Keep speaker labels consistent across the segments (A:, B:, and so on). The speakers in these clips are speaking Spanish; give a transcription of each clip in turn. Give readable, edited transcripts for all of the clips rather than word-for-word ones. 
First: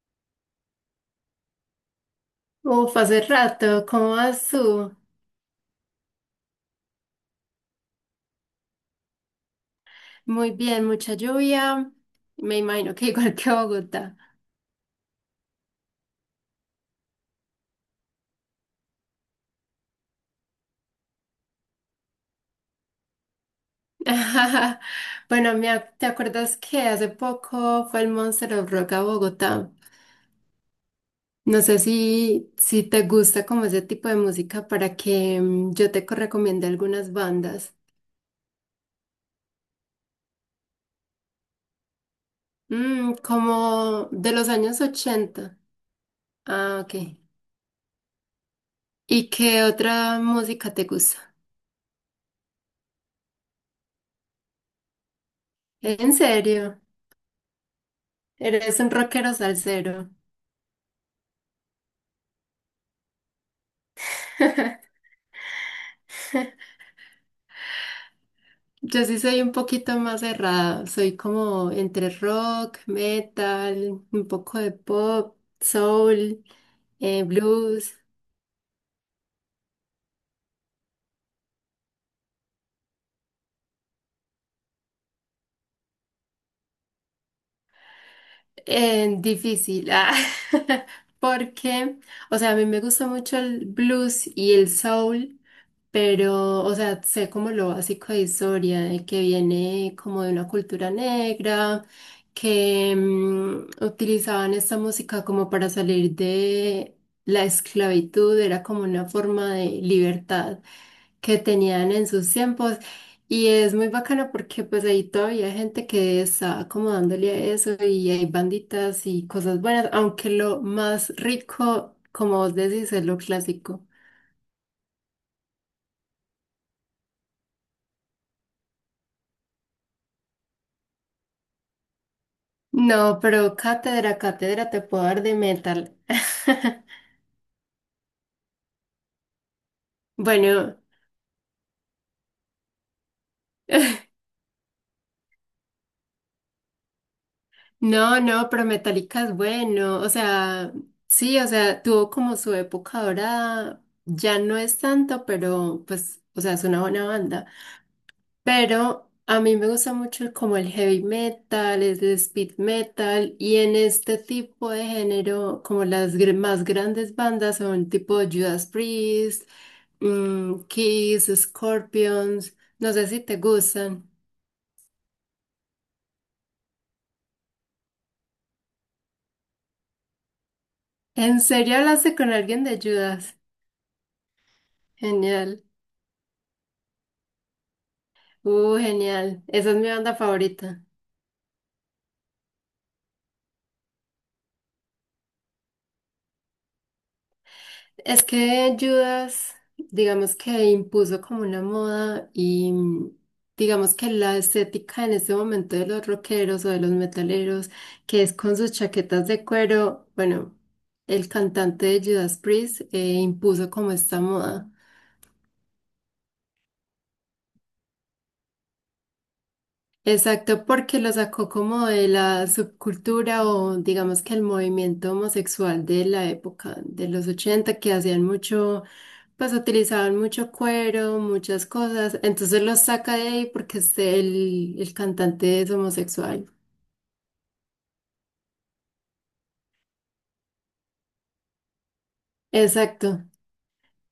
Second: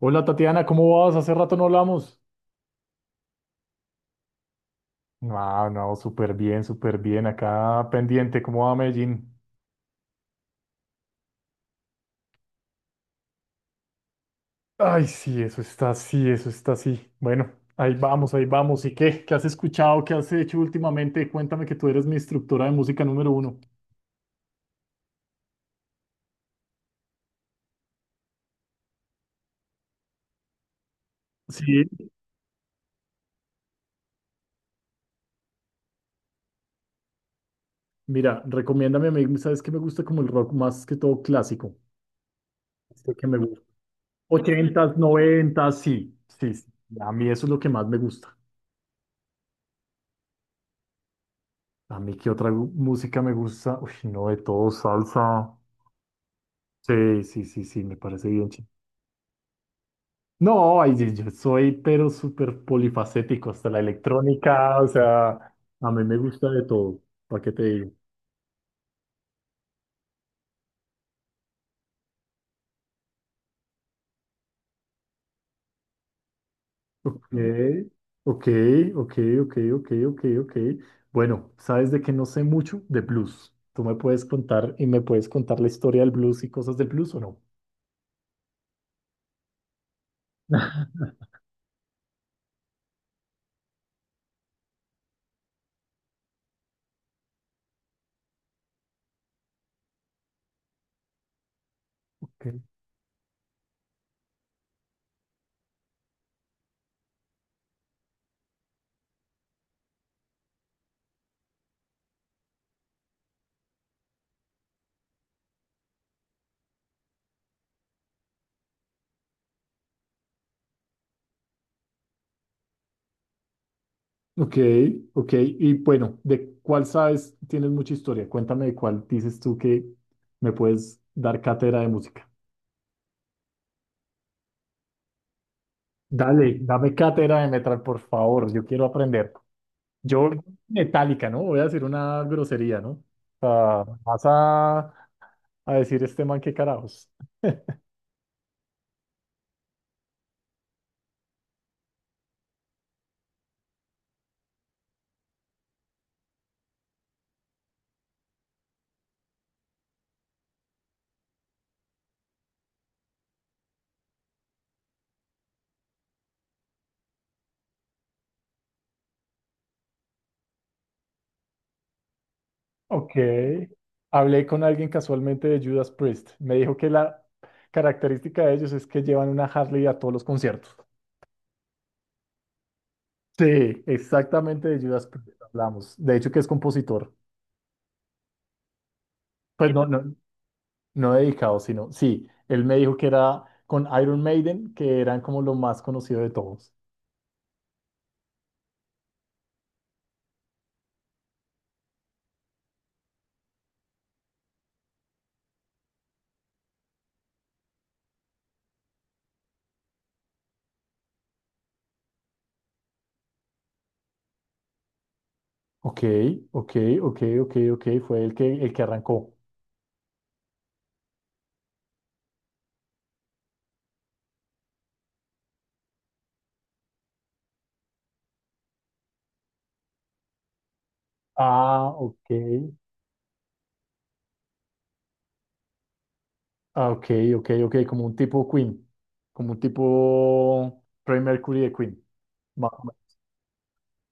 A: Hola Tatiana, ¿cómo vas? Hace rato no hablamos.
B: Uf, hace rato, ¿cómo vas tú?
A: Ah, no, súper bien, súper bien. Acá pendiente, ¿cómo va Medellín?
B: Muy bien, mucha lluvia. Me imagino que igual que Bogotá.
A: Ay, sí, eso está así, eso está así. Bueno, ahí vamos, ahí vamos. ¿Y qué? ¿Qué has escuchado? ¿Qué has hecho últimamente? Cuéntame que tú eres mi instructora de música número uno.
B: Bueno, ¿te acuerdas que hace poco fue el Monster of Rock a Bogotá? No sé
A: Sí.
B: si te gusta como ese tipo de música para que yo te recomiende algunas bandas.
A: Mira, recomiéndame, ¿sabes que me gusta como el rock más que todo clásico? Este que me gusta.
B: Como de los años
A: Ochentas,
B: 80.
A: noventas, sí, sí, sí.
B: Ah,
A: A
B: ok.
A: mí eso es lo que más me gusta.
B: ¿Y qué otra música te gusta?
A: A mí, ¿qué otra música me gusta? Uy, no, de todo, salsa.
B: ¿En serio?
A: Sí, sí, sí, sí, me parece bien.
B: Eres un rockero salsero.
A: No, ay, yo soy pero súper polifacético, hasta la electrónica, o sea, a mí me gusta de todo, ¿para qué te digo?
B: Yo sí soy un poquito más cerrada, soy como entre rock, metal, un poco de pop, soul,
A: Ok,
B: blues.
A: ok, ok, ok, ok, ok, ok. Bueno, ¿sabes de qué no sé mucho? De blues. ¿Tú me puedes contar y me puedes contar la historia del blues y cosas del blues o no?
B: Difícil, porque, o sea, a mí me gusta mucho el blues y el soul, pero, o sea, sé como lo básico de historia, de que viene como de una cultura negra,
A: Ok,
B: que utilizaban esta música como para salir de la esclavitud, era como una forma de libertad que tenían en sus tiempos y es muy bacana porque pues ahí todavía hay gente que está acomodándole a eso y hay banditas y cosas buenas, aunque lo más rico, como vos decís, es lo clásico.
A: ok, ok. Y bueno, ¿de cuál sabes? Tienes mucha historia. Cuéntame de cuál dices tú que me puedes dar cátedra de música.
B: No, pero cátedra, cátedra te puedo dar de metal.
A: Dale, dame cátedra de metal, por favor. Yo quiero aprender. Yo,
B: Bueno,
A: metálica, ¿no? Voy a decir una grosería, ¿no? O vas a, a decir este man qué carajos.
B: no, no, pero Metallica es bueno, o sea, sí, o sea, tuvo como su época dorada ya no es tanto, pero pues, o sea, es una buena banda. Pero a mí me gusta mucho como el heavy metal, el speed metal y en este tipo de género como las más grandes bandas son tipo Judas Priest, Kiss, Scorpions, no sé
A: Ok.
B: si te gustan.
A: Hablé con alguien casualmente de Judas Priest. Me dijo que la característica de ellos es que llevan una Harley a todos los conciertos.
B: ¿En serio hablaste con alguien de Judas?
A: Sí, exactamente de Judas Priest
B: Genial.
A: hablamos. De hecho, que es compositor.
B: Genial. Esa
A: Pues
B: es
A: no,
B: mi
A: no,
B: banda favorita.
A: no dedicado, sino sí. Él me dijo que era con Iron Maiden, que eran como lo más conocido de todos.
B: Es que Judas, digamos que impuso como una moda y digamos que la estética en este momento de los rockeros o de los metaleros, que es con sus chaquetas de cuero, bueno, el cantante de Judas Priest impuso como esta moda.
A: Ok, ok, ok, ok, ok, fue el que arrancó.
B: Exacto, porque lo sacó como de la subcultura o digamos que el movimiento homosexual de la época de los 80 que hacían mucho, pues utilizaban mucho cuero, muchas
A: Ah,
B: cosas,
A: ok.
B: entonces los saca de ahí porque el cantante es homosexual.
A: Ah, ok, ok, ok, como un tipo Queen, como un tipo Freddie Mercury de Queen. Ma- ma-
B: Exacto,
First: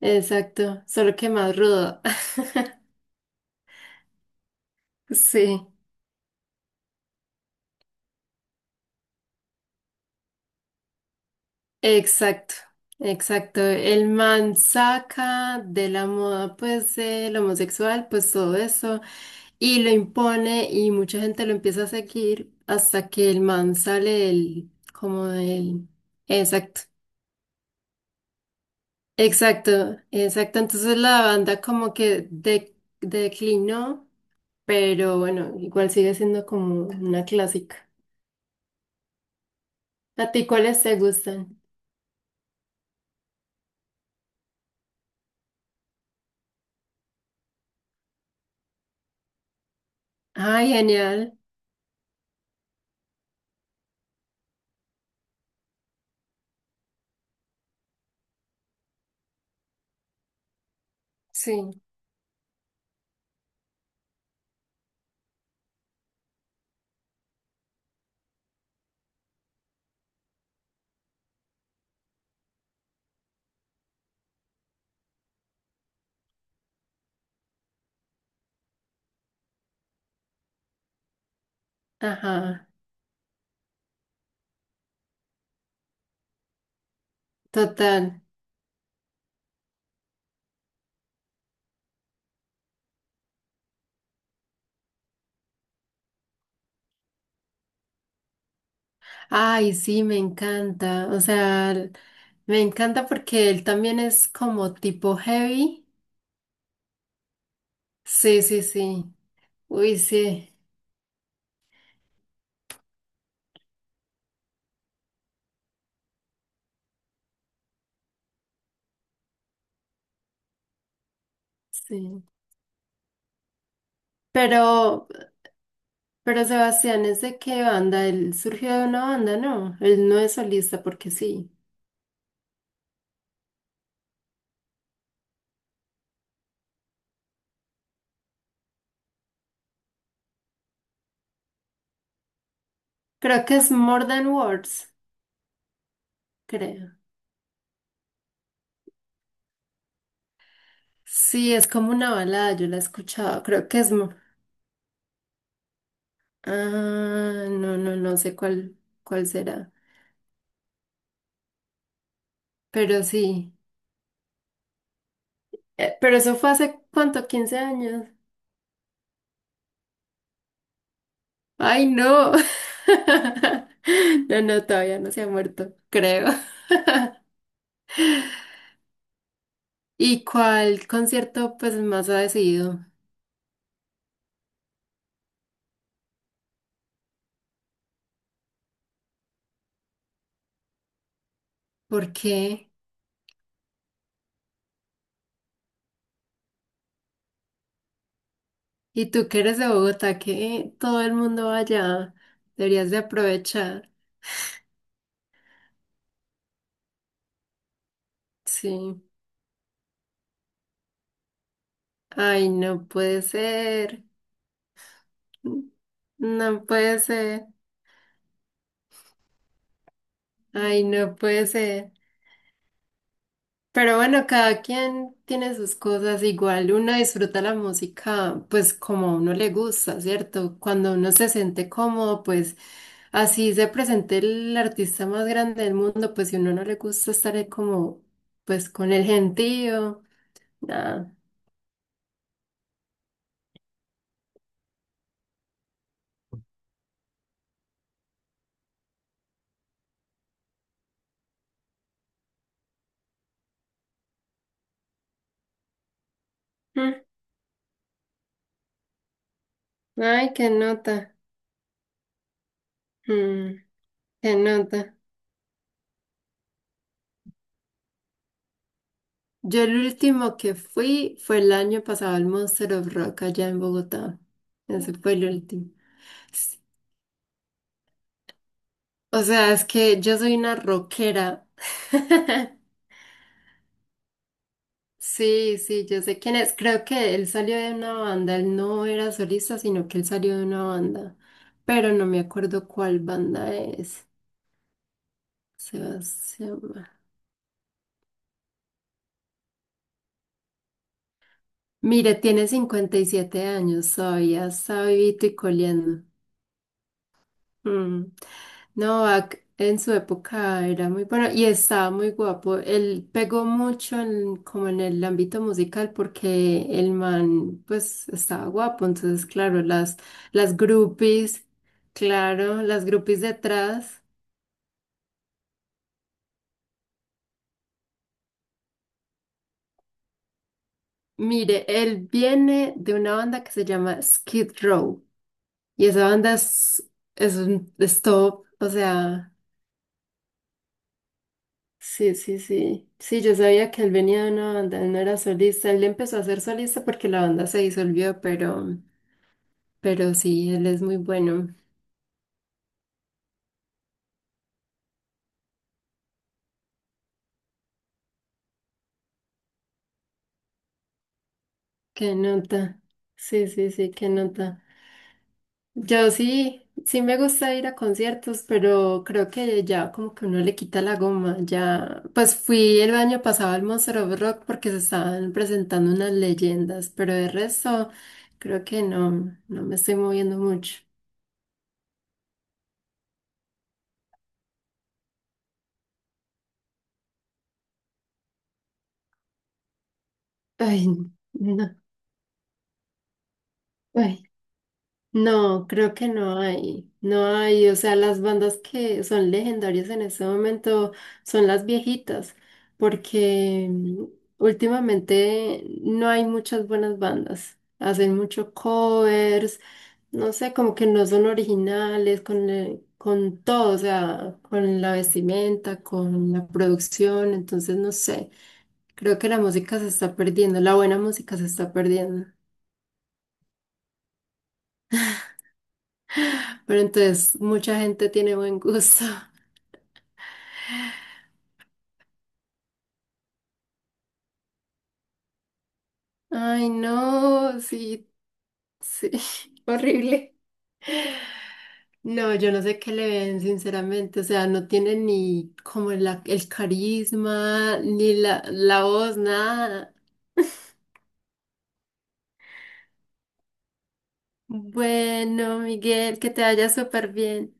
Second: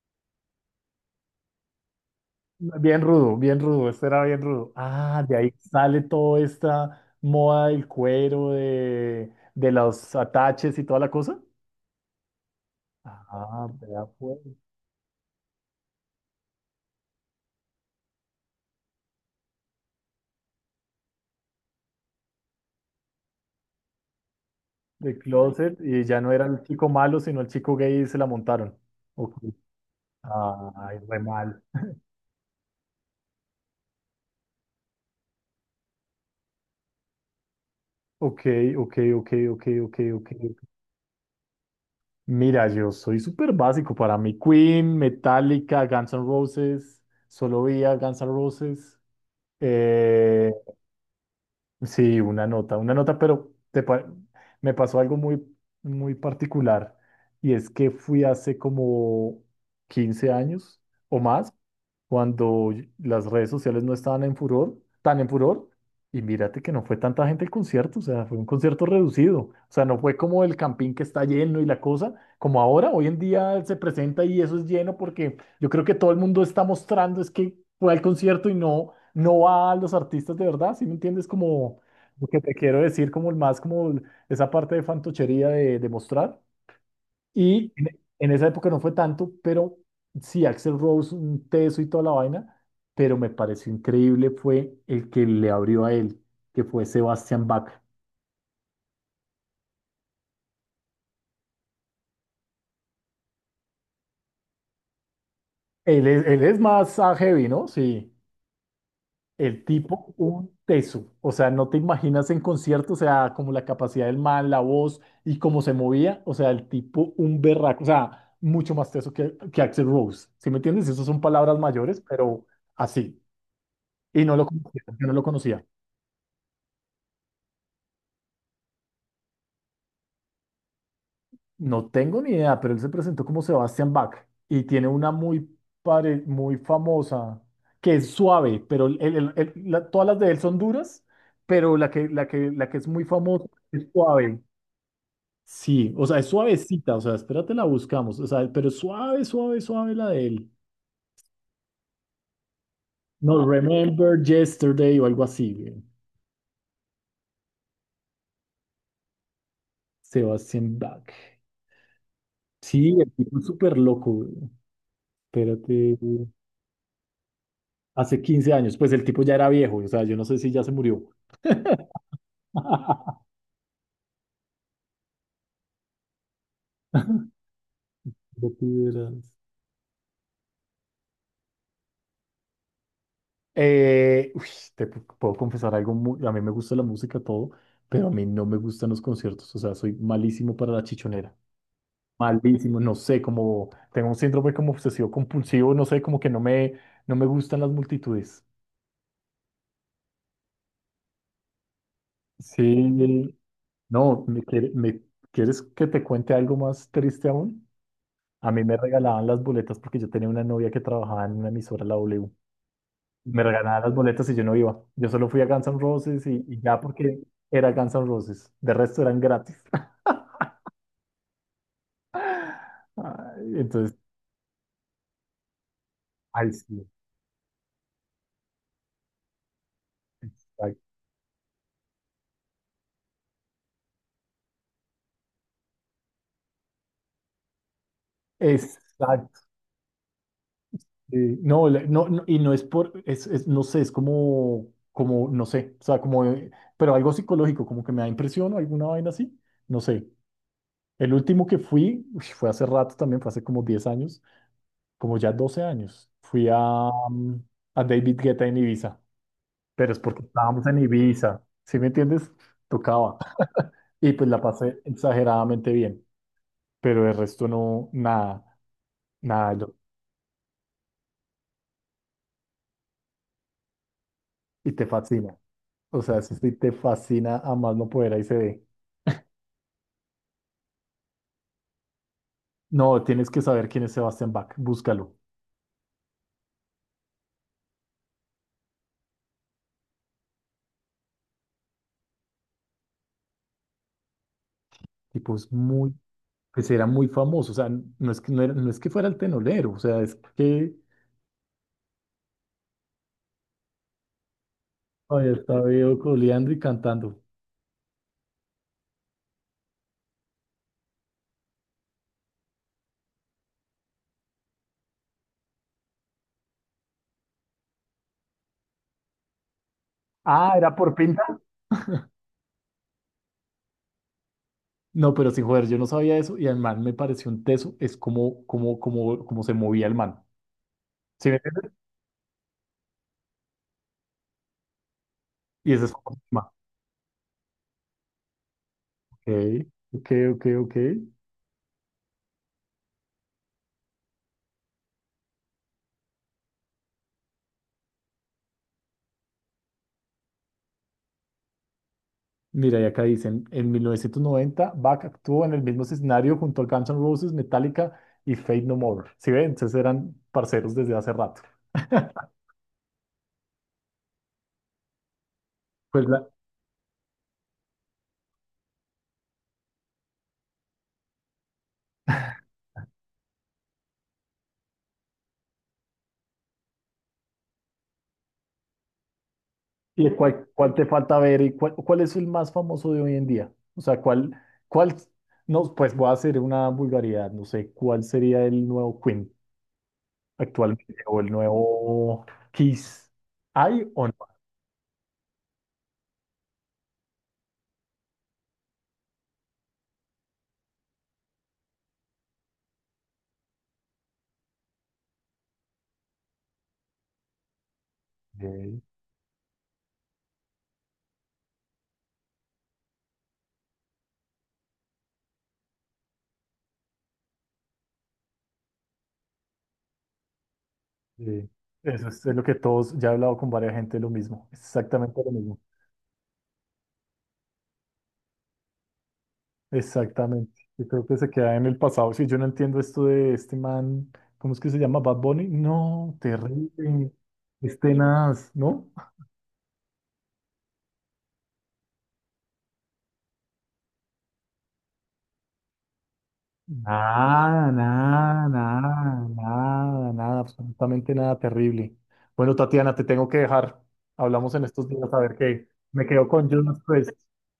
B: exacto, solo que más rudo.
A: Bien rudo, este era bien rudo. Ah, de ahí
B: Sí,
A: sale toda esta moda del cuero, de los ataches y toda la cosa.
B: exacto, exacto.
A: Ah, vea
B: El
A: pues,
B: man saca de la moda, pues, el homosexual, pues todo eso y lo impone y mucha gente lo empieza a seguir hasta que el man sale el
A: de
B: como
A: closet,
B: del,
A: y ya no era el
B: exacto,
A: chico malo, sino el chico gay y se la montaron. Ok.
B: exacto, exacto. Entonces
A: Ay, re
B: la banda
A: mal.
B: como que declinó, pero bueno, igual sigue siendo como una clásica.
A: Ok, ok, ok, ok, ok, ok,
B: ¿A ti
A: ok.
B: cuáles te gustan?
A: Mira, yo soy súper básico para mí. Queen, Metallica, Guns N' Roses, solo veía Guns N' Roses. Eh,
B: Ay, genial.
A: sí, una nota, pero me pasó algo muy, muy particular y es que fui hace como 15 años o más
B: Sí,
A: cuando las redes sociales no estaban en furor, tan en furor, y mírate que no fue tanta gente el concierto, o sea, fue un concierto reducido, o sea, no fue como el campín que está lleno y la cosa, como ahora, hoy en día se presenta y eso es lleno porque yo creo que todo el mundo está mostrando es que fue al concierto y no, no va a los artistas de verdad, ¿sí me entiendes? Como lo que te
B: ajá,
A: quiero decir, como el más, esa parte de fantochería de mostrar. Y en,
B: total.
A: en esa época no fue tanto, pero sí, Axel Rose, un teso y toda la vaina, pero me pareció increíble fue el que le abrió a él, que fue Sebastian Bach.
B: Ay, sí, me encanta. O sea, me encanta porque él también es como tipo heavy.
A: Él es más heavy, ¿no? Sí,
B: Sí, sí, sí.
A: el
B: Uy,
A: tipo,
B: sí,
A: un teso. O sea, no te imaginas en concierto, o sea, como la capacidad del man, la voz y cómo se movía, o sea, el tipo, un berraco, o sea, mucho más teso que Axel Rose. ¿Sí me entiendes? Esas son palabras mayores,
B: sí.
A: pero así. Y no lo conocía,
B: Pero,
A: yo no lo conocía.
B: pero Sebastián, ¿es de qué banda? Él surgió de una banda, ¿no? Él no es solista porque sí.
A: No tengo ni idea, pero él se presentó como Sebastian Bach y tiene una muy, muy famosa que es suave, pero todas las de él son duras, pero la que es muy famosa
B: Creo que es
A: es
B: More Than
A: suave.
B: Words,
A: Sí, o sea, es
B: creo.
A: suavecita, o sea, espérate, la buscamos, o sea, pero es suave, suave, suave la de él.
B: Sí, es como una balada, yo la he escuchado.
A: No,
B: Creo que es... mo-
A: Remember Yesterday o algo así, güey.
B: Ah, no, no, no sé cuál, cuál será.
A: Sebastian Bach. Sí,
B: Pero
A: el tipo es
B: sí.
A: súper loco, güey. Espérate,
B: Pero eso fue hace, ¿cuánto? ¿15 años?
A: hace 15 años, pues el tipo ya era viejo, o sea, yo no sé si ya se murió.
B: Ay, no. No, no, todavía no se ha muerto, creo.
A: Ya te
B: ¿Y cuál concierto pues más ha decidido?
A: Eh, uy, puedo confesar algo, a mí me gusta la música, todo, pero a mí no me gustan los conciertos, o sea, soy malísimo para la chichonera,
B: ¿Por qué?
A: malísimo, no sé, como tengo un síndrome como obsesivo compulsivo, no sé, como que no me, no me gustan las multitudes.
B: Y tú que eres de Bogotá, que todo el mundo va allá,
A: Sí,
B: deberías de aprovechar.
A: no, ¿quieres que te cuente algo más triste aún? A mí me
B: Sí.
A: regalaban las boletas porque yo tenía una novia que trabajaba en una emisora, la W.
B: Ay, no puede
A: Me regalaban las
B: ser.
A: boletas y yo no iba. Yo solo fui a Guns N' Roses y
B: No
A: ya
B: puede
A: porque
B: ser.
A: era Guns N' Roses. De resto eran gratis.
B: Ay, no puede ser.
A: Ay, entonces,
B: Pero bueno, cada quien tiene sus cosas
A: ay,
B: igual.
A: sí,
B: Uno disfruta la música, pues como a uno le gusta, ¿cierto?
A: exacto.
B: Cuando uno se siente cómodo, pues así se presente el artista más grande del mundo, pues si a uno no le gusta estar ahí como, pues con el
A: Exacto.
B: gentío. Nada.
A: Sí. No, no, no, y no es por, no sé, es como, como, no sé, o sea, como, pero algo psicológico, como que me da impresión o alguna vaina así, no sé. El último que fui, uy, fue hace rato también, fue hace como 10 años, como ya 12 años. Fui a,
B: Mm,
A: a David Guetta en Ibiza. Pero es porque
B: ay, qué
A: estábamos en
B: nota.
A: Ibiza, ¿sí me entiendes? Tocaba.
B: Mm,
A: Y pues
B: qué
A: la pasé
B: nota.
A: exageradamente bien, pero el resto no, nada, nada.
B: Yo el último que fui fue el año pasado al Monster of Rock allá en Bogotá.
A: Y te
B: Ese fue el
A: fascina.
B: último.
A: O sea, eso sí
B: S-
A: te fascina a más no poder, ahí se ve.
B: O sea, es que yo soy una rockera.
A: No, tienes que saber quién es Sebastián Bach, búscalo.
B: Sí, sí, yo sé quién es. Creo que él salió de una banda. Él no era solista, sino que él salió de una banda. Pero no me acuerdo cuál banda es.
A: Tipo, es muy, pues era
B: Sebastián.
A: muy famoso, o sea, no es que fuera el tenolero, o sea, es que
B: Mire, tiene 57 años todavía, está vivito
A: había
B: y
A: estado
B: coleando.
A: coleando y cantando.
B: Mm. Novak en su época era muy bueno y estaba muy guapo. Él pegó mucho como en el ámbito musical porque el man pues estaba guapo. Entonces, claro, las,
A: Ah,
B: las
A: era por Pink.
B: groupies, claro, las groupies detrás.
A: No, pero sin joder, yo no sabía eso y al man me pareció un teso, es como, como, como, como se movía el man. ¿Sí me
B: Mire,
A: entiendes?
B: él viene de una banda que se llama Skid Row
A: Y ese
B: y
A: es
B: esa
A: como el
B: banda
A: tema.
B: es un es top, o
A: Ok,
B: sea...
A: ok, ok, ok.
B: Sí, sí, sí. Sí, yo sabía que él venía de una banda, él no era solista. Él empezó a ser solista porque la banda se disolvió, pero sí, él es muy bueno.
A: Mira, y acá dicen, en 1990, Bach actuó en el mismo escenario junto a Guns N' Roses, Metallica y Faith No More. ¿Sí ven? Entonces eran parceros desde hace rato.
B: Qué nota. Sí, sí, sí, qué nota.
A: Pues
B: Yo
A: la-
B: sí, sí me gusta ir a conciertos, pero creo que ya como que uno le quita la goma. Ya, pues fui el año pasado al Monster of Rock porque se estaban presentando unas leyendas, pero de resto creo que no, no me estoy
A: ¿y
B: moviendo
A: cuál, cuál
B: mucho.
A: te falta ver y cuál, cuál es el más famoso de hoy en día? O sea, ¿cuál, cuál, no, pues voy a hacer una vulgaridad, no sé, ¿cuál sería el nuevo Queen
B: Ay,
A: actualmente o el
B: no.
A: nuevo Kiss? ¿Hay o no?
B: Ay. No, creo que no hay, no hay, o sea, las bandas que son legendarias en este momento son las viejitas, porque últimamente no hay muchas buenas bandas, hacen mucho
A: Ok,
B: covers, no sé, como que no son originales con todo, o sea, con la vestimenta, con la producción, entonces no sé, creo que la música se está perdiendo, la buena música se
A: sí.
B: está
A: Eso es
B: perdiendo.
A: lo que todos, ya he hablado con varias gente lo mismo, exactamente lo mismo,
B: Pero entonces, mucha gente tiene buen gusto.
A: exactamente. Yo creo que se queda en el pasado. Si yo no entiendo esto de este man, ¿cómo es que se llama? Bad Bunny. No,
B: Ay,
A: terrible.
B: no,
A: Es
B: sí,
A: tenaz, ¿no?
B: sí, horrible. No, yo no sé qué le ven, sinceramente. O sea, no tiene ni como el
A: Nada,
B: carisma, ni la,
A: nada,
B: la voz,
A: nada, nada,
B: nada.
A: nada, nada, absolutamente nada, terrible. Bueno, Tatiana, te tengo que dejar. Hablamos en estos días a ver
B: Bueno,
A: qué. Me
B: Miguel,
A: quedo
B: que te
A: con
B: vaya súper
A: Judas
B: bien.